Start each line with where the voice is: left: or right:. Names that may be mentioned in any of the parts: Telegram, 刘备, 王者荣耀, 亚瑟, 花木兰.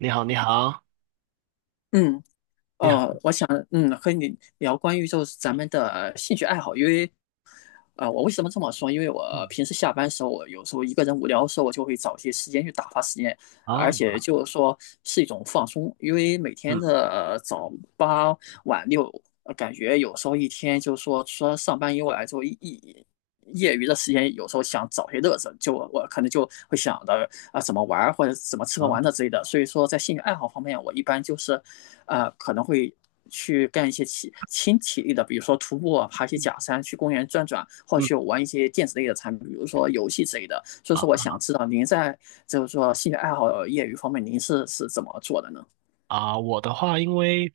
right: 你好，你好，
left: 嗯，
right: 你好。
left: 我想，嗯，和你聊关于就是咱们的兴趣爱好。因为啊，我为什么这么说？因为我
right: 嗯
left: 平时下班时候，我有时候一个人无聊的时候，我就会找些时间去打发时间，
right: 啊，
left: 而
right: 嗯
left: 且就是说是一种放松。因为每天的早八晚六，感觉有时候一天就是说，除了上班以外，就一一业余的时间，有时候想找些乐子，就我可能就会想着啊怎么玩儿或者怎么吃喝
right: 啊，
left: 玩乐之类的。所以说，在兴趣爱好方面，我一般就是，可能会去干一些体轻体力的，比如说徒步、啊、爬一些假
right: 嗯
left: 山、去公园转转，或者
right: 嗯
left: 去玩一些电子类的产品，比如说游戏之类的。所以
right: 啊
left: 说，我想知道您在就是说兴趣爱好、业余方面，您是怎么做的呢？
right: 啊，我的话，因为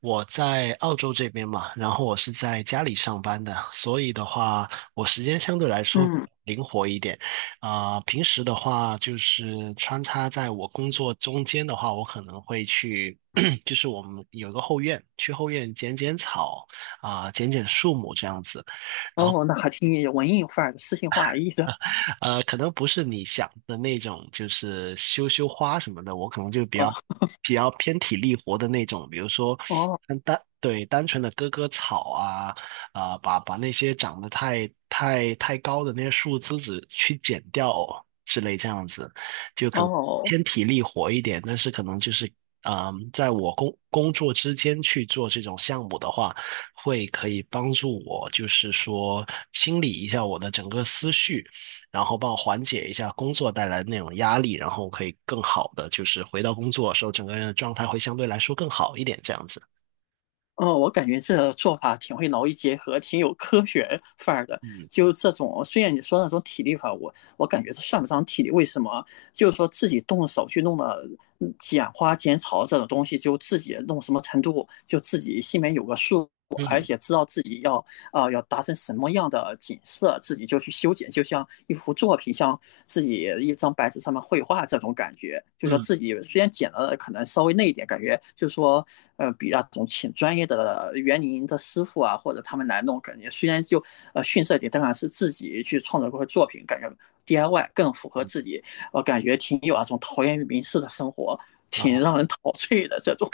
right: 我在澳洲这边嘛，然后我是在家里上班的，所以的话，我时间相对来说
left: 嗯，
right: 灵活一点。啊、平时的话，就是穿插在我工作中间的话，我可能会去，就是我们有一个后院，去后院剪剪草啊、剪剪树木这样子。然后。
left: 哦，那还挺文艺范儿的、诗情画意的。
right: 可能不是你想的那种，就是修修花什么的，我可能就比较
left: 哦
right: 比较偏体力活的那种，比如说
left: 哦
right: 单纯的割割草啊，啊、把那些长得太太太高的那些树枝子去剪掉之类这样子，就可能
left: 哦，
right: 偏体力活一点，但是可能就是。嗯，在我工作之间去做这种项目的话，会可以帮助我，就是说清理一下我的整个思绪，然后帮我缓解一下工作带来的那种压力，然后可以更好的就是回到工作的时候，整个人的状态会相对来说更好一点，这样子。
left: 嗯，我感觉这个做法挺会劳逸结合，挺有科学范儿的。
right: 嗯
left: 就是这种，虽然你说那种体力法，我感觉这算不上体力。为什么？就是说自己动手去弄的，嗯剪花剪草这种东西，就自己弄什么程度，就自己心里面有个数，而
right: 嗯
left: 且知道自己要要达成什么样的景色，自己就去修剪，就像一幅作品，像自己一张白纸上面绘画这种感觉。就是说
right: 嗯，
left: 自己虽然剪了可能稍微那一点，感觉就是说，比那种请专业的园林的师傅啊，或者他们来弄，感觉虽然就逊色一点，但然是自己去创作过的作品，感觉 DIY 更符合自己，我感觉挺有那种陶渊明式的生活，挺
right: 啊。
left: 让人陶醉的这种。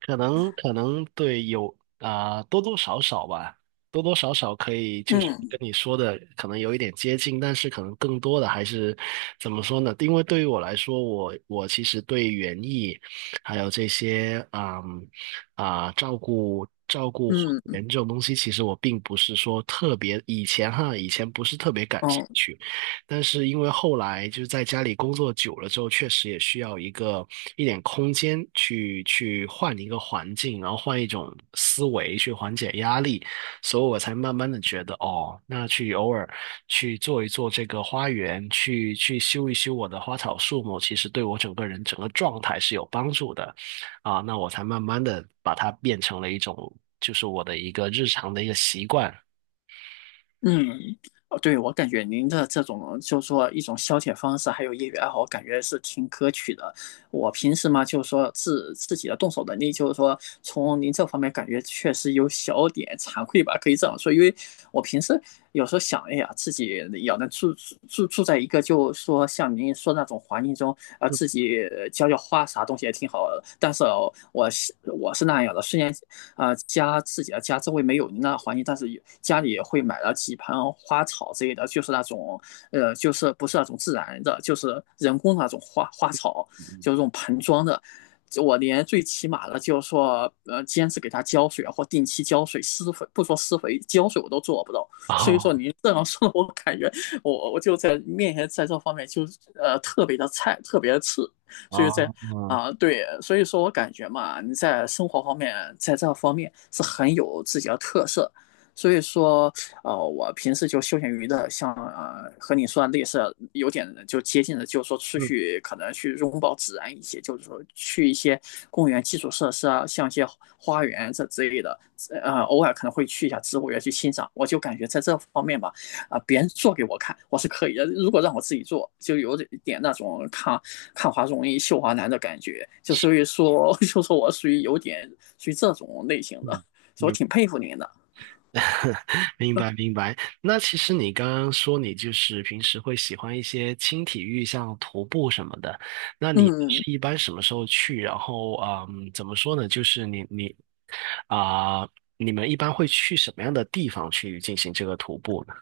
right: 可能对有啊、多多少少吧，多多少少可以就是跟
left: 嗯
right: 你说的可能有一点接近，但是可能更多的还是怎么说呢？因为对于我来说，我其实对园艺还有这些照顾照顾花
left: 嗯
right: 园这种东西，其实我并不是说特别以前哈，以前不是特别感兴
left: 嗯，
right: 趣。但是因为后来就是在家里工作久了之后，确实也需要一点空间去换一个环境，然后换一种思维去缓解压力，所以我才慢慢的觉得哦，那去偶尔去做一做这个花园，去修一修我的花草树木，其实对我整个人整个状态是有帮助的啊，那我才慢慢的把它变成了一种就是我的一个日常的一个习惯。
left: 嗯，哦，对，我感觉您的这种就是说一种消遣方式，还有业余爱好，我感觉是挺可取的。我平时嘛，就是说自己的动手能力，就是说从您这方面感觉确实有小点惭愧吧，可以这样说。因为我平时有时候想，哎呀，自己要能住住在一个，就是说像您说那种环境中，自己浇浇花啥东西也挺好的。但是哦我是那样的，虽然家自己的家周围没有那环境，但是家里也会买了几盆花草之类的，就是那种就是不是那种自然的，就是人工的那种花花草，就是这种盆装的。我连最起码的，就是说，坚持给它浇水啊或定期浇水、施肥，不说施肥，浇水我都做不到。所以说，
right: 哦
left: 您这样说，我感觉我就在面前在这方面就特别的菜，特别的次。所以在
right: 哦，嗯
left: 啊，对，所以说我感觉嘛，你在生活方面，在这方面是很有自己的特色。所以说，我平时就休闲娱乐，像和你说的类似，有点就接近的，就是说出
right: 嗯
left: 去可能去拥抱自然一些，就是说去一些公园基础设施啊，像一些花园这之类的，偶尔可能会去一下植物园去欣赏。我就感觉在这方面吧，别人做给我看，我是可以的。如果让我自己做，就有点那种看看花容易绣华难的感觉，就所以说，就说我属于有点属于这种类型的，
right: 嗯。
left: 所以我
right: 明
left: 挺佩服您的。
right: 明白明白。那其实你刚刚说你就是平时会喜欢一些轻体育，像徒步什么的。那你
left: 嗯，
right: 是一般什么时候去？然后，嗯，怎么说呢？就是啊、你们一般会去什么样的地方去进行这个徒步呢？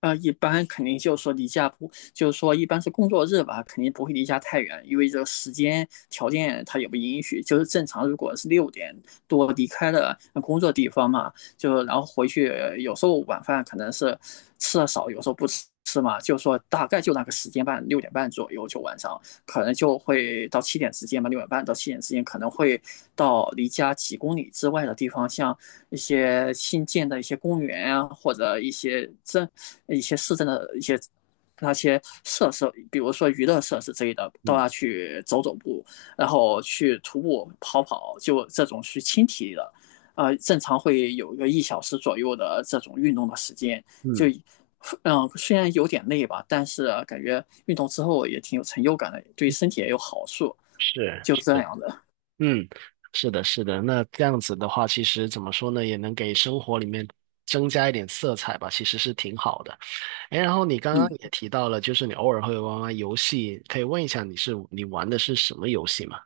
left: 一般肯定就是说离家不，就是说一般是工作日吧，肯定不会离家太远，因为这个时间条件它也不允许。就是正常，如果是六点多离开了工作地方嘛，就然后回去，有时候晚饭可能是吃的少，有时候不吃嘛，就是说大概就那个时间半，六点半左右就晚上，可能就会到七点之间吧，六点半到七点之间可能会到离家几公里之外的地方，像一些新建的一些公园啊，或者一些镇、一些市政的一些那些设施，比如说娱乐设施之类的，都
right: 嗯
left: 要去走走步，然后去徒步跑跑，就这种去轻体力的，正常会有一个一小时左右的这种运动的时间，就。
right: 嗯，
left: 嗯，虽然有点累吧，但是啊感觉运动之后也挺有成就感的，对身体也有好处，
right: 是
left: 就这
right: 是，
left: 样的。
right: 嗯，是的，是的。那这样子的话，其实怎么说呢，也能给生活里面增加一点色彩吧，其实是挺好的。哎，然后你刚刚
left: 嗯，
right: 也提到了，就是你偶尔会玩玩游戏，可以问一下你玩的是什么游戏吗？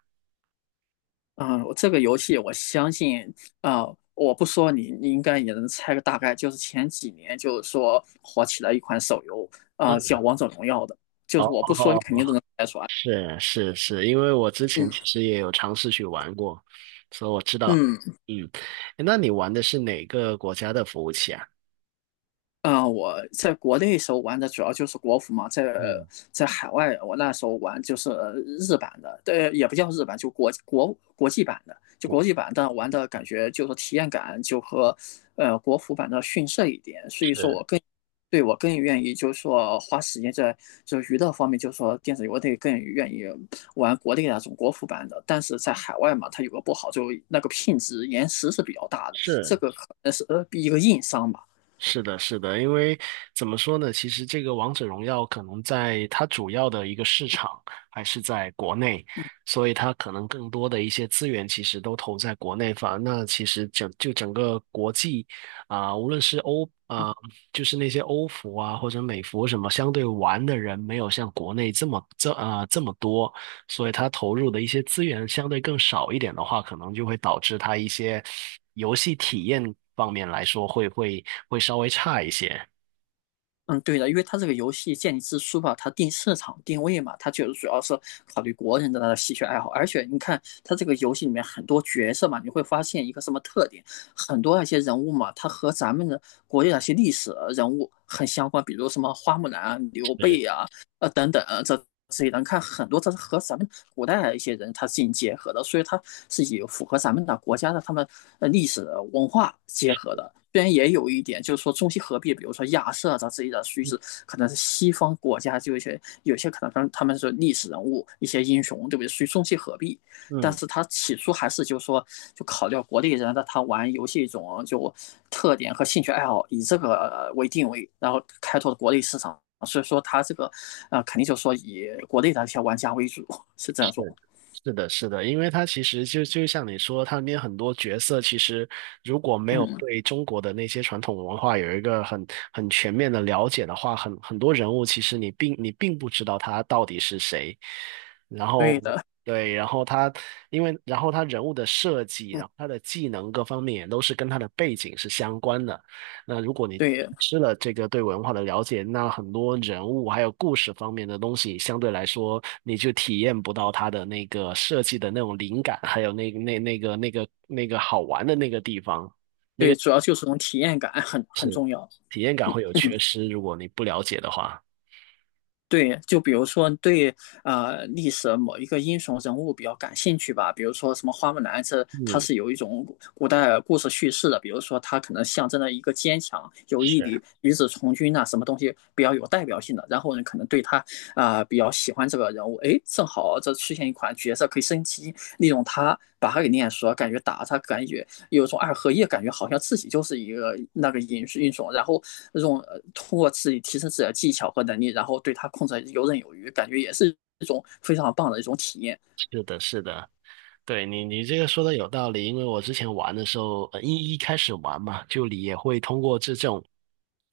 left: 嗯，这个游戏我相信，啊，我不说你，你应该也能猜个大概。就是前几年，就是说火起来一款手游，
right: 嗯，
left: 啊，叫《王者荣耀》的，就是我
right: 哦，
left: 不说，你肯定都能猜出来。
right: 是是是，因为我之前其
left: 嗯
right: 实也有尝试去玩过，所以我知道。
left: 嗯。
right: 嗯，那你玩的是哪个国家的服务器啊？
left: 嗯，我在国内时候玩的主要就是国服嘛，在
right: 嗯，
left: 在海外我那时候玩就是日版的，对，也不叫日版，就国际版的，就国际版，但玩的感觉就是体验感就和国服版的逊色一点，所以说
right: 是
left: 我更愿意就是说花时间在就娱乐方面，就是说电子游类更愿意玩国内那种国服版的，但是在海外嘛，它有个不好，就那个品质延迟是比较大的，这
right: 是，
left: 个可能是一个硬伤吧。
right: 是的，是的，因为怎么说呢？其实这个《王者荣耀》可能在它主要的一个市场还是在国内，所以它可能更多的一些资源其实都投在国内方。那其实整个国际啊、无论是就是那些欧服啊或者美服什么，相对玩的人没有像国内这么多，所以它投入的一些资源相对更少一点的话，可能就会导致它一些游戏体验方面来说会稍微差一些。
left: 嗯，对的，因为它这个游戏建立之初吧，它定市场定位嘛，它就是主要是考虑国人的那个兴趣爱好。而且你看，它这个游戏里面很多角色嘛，你会发现一个什么特点？很多那些人物嘛，它和咱们的国内那些历史人物很相关，比如什么花木兰、刘
right: 对，
left: 备呀、等等这这些人看很多，这是和咱们古代一些人他进行结合的，所以它是有符合咱们的国家的他们历史文化结合的。虽然也有一点，就是说中西合璧，比如说亚瑟这之类的于是可能是西方国家就有些可能他们是历史人物一些英雄，对不对？属于中西合璧，但
right: 嗯。
left: 是他起初还是就说，就考虑到国内人的他玩游戏一种就特点和兴趣爱好，以这个为定位，然后开拓国内市场。所以说他这个，肯定就说以国内的一些玩家为主，是这
right: 对，
left: 种。
right: 是的，是的，因为他其实就像你说，他里面很多角色其实如果没有
left: 嗯，
right: 对中国的那些传统文化有一个很全面的了解的话，很多人物其实你并不知道他到底是谁。然后
left: 对的，
right: 对，然后他因为然后他人物的设计，
left: 嗯，
right: 然后他的技能各方面也都是跟他的背景是相关的。那如果你
left: 对
right: 失了这个对文化的了解，那很多人物还有故事方面的东西，相对来说你就体验不到它的那个设计的那种灵感，还有那个好玩的那个地方，那
left: 对，
right: 个
left: 主要就是种体验感很重要。
right: 体验感会有缺失，如果你不了解的话。
left: 对，就比如说对历史某一个英雄人物比较感兴趣吧，比如说什么花木兰，这它
right: 嗯，
left: 是有一种古代故事叙事的，比如说它可能象征了一个坚强、有毅力、
right: 是。
left: 与子从军呐、什么东西比较有代表性的，然后呢可能对他比较喜欢这个人物，哎，正好这出现一款角色可以升级，利用他把他给练熟，感觉打他感觉有种二合一感觉好像自己就是一个那个音英种，然后那种通过自己提升自己的技巧和能力，然后对它控制游刃有余，感觉也是一种非常棒的一种体验。
right: 是的，是的，对你，你这个说的有道理，因为我之前玩的时候，一开始玩嘛，就你也会通过这种，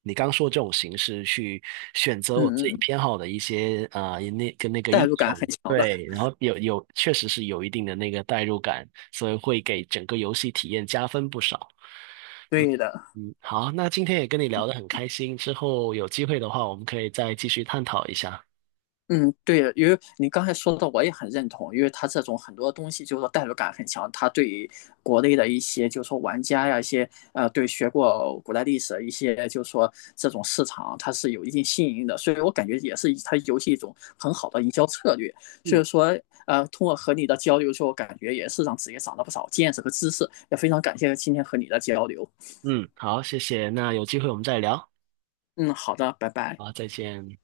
right: 你刚说这种形式去选择
left: 嗯
right: 我自
left: 嗯，
right: 己
left: 嗯
right: 偏好的一些啊，那跟那个
left: 代
right: 英
left: 入感很
right: 雄，
left: 强的，
right: 对，然后有确实是有一定的那个代入感，所以会给整个游戏体验加分不少。
left: 对的。
right: 嗯，好，那今天也跟你聊得很开心，之后有机会的话，我们可以再继续探讨一下。
left: 嗯，对，因为你刚才说的我也很认同，因为它这种很多东西就是说代入感很强，它对于国内的一些就是说玩家呀，一些对学过古代历史的一些就是说这种市场，它是有一定吸引力的，所以我感觉也是它游戏一种很好的营销策略。所
right: 嗯
left: 以说，通过和你的交流之后，感觉也是让自己长了不少见识和知识，也非常感谢今天和你的交流。
right: 嗯，好，谢谢，那有机会我们再聊，
left: 嗯，好的，拜拜。
right: 好，再见。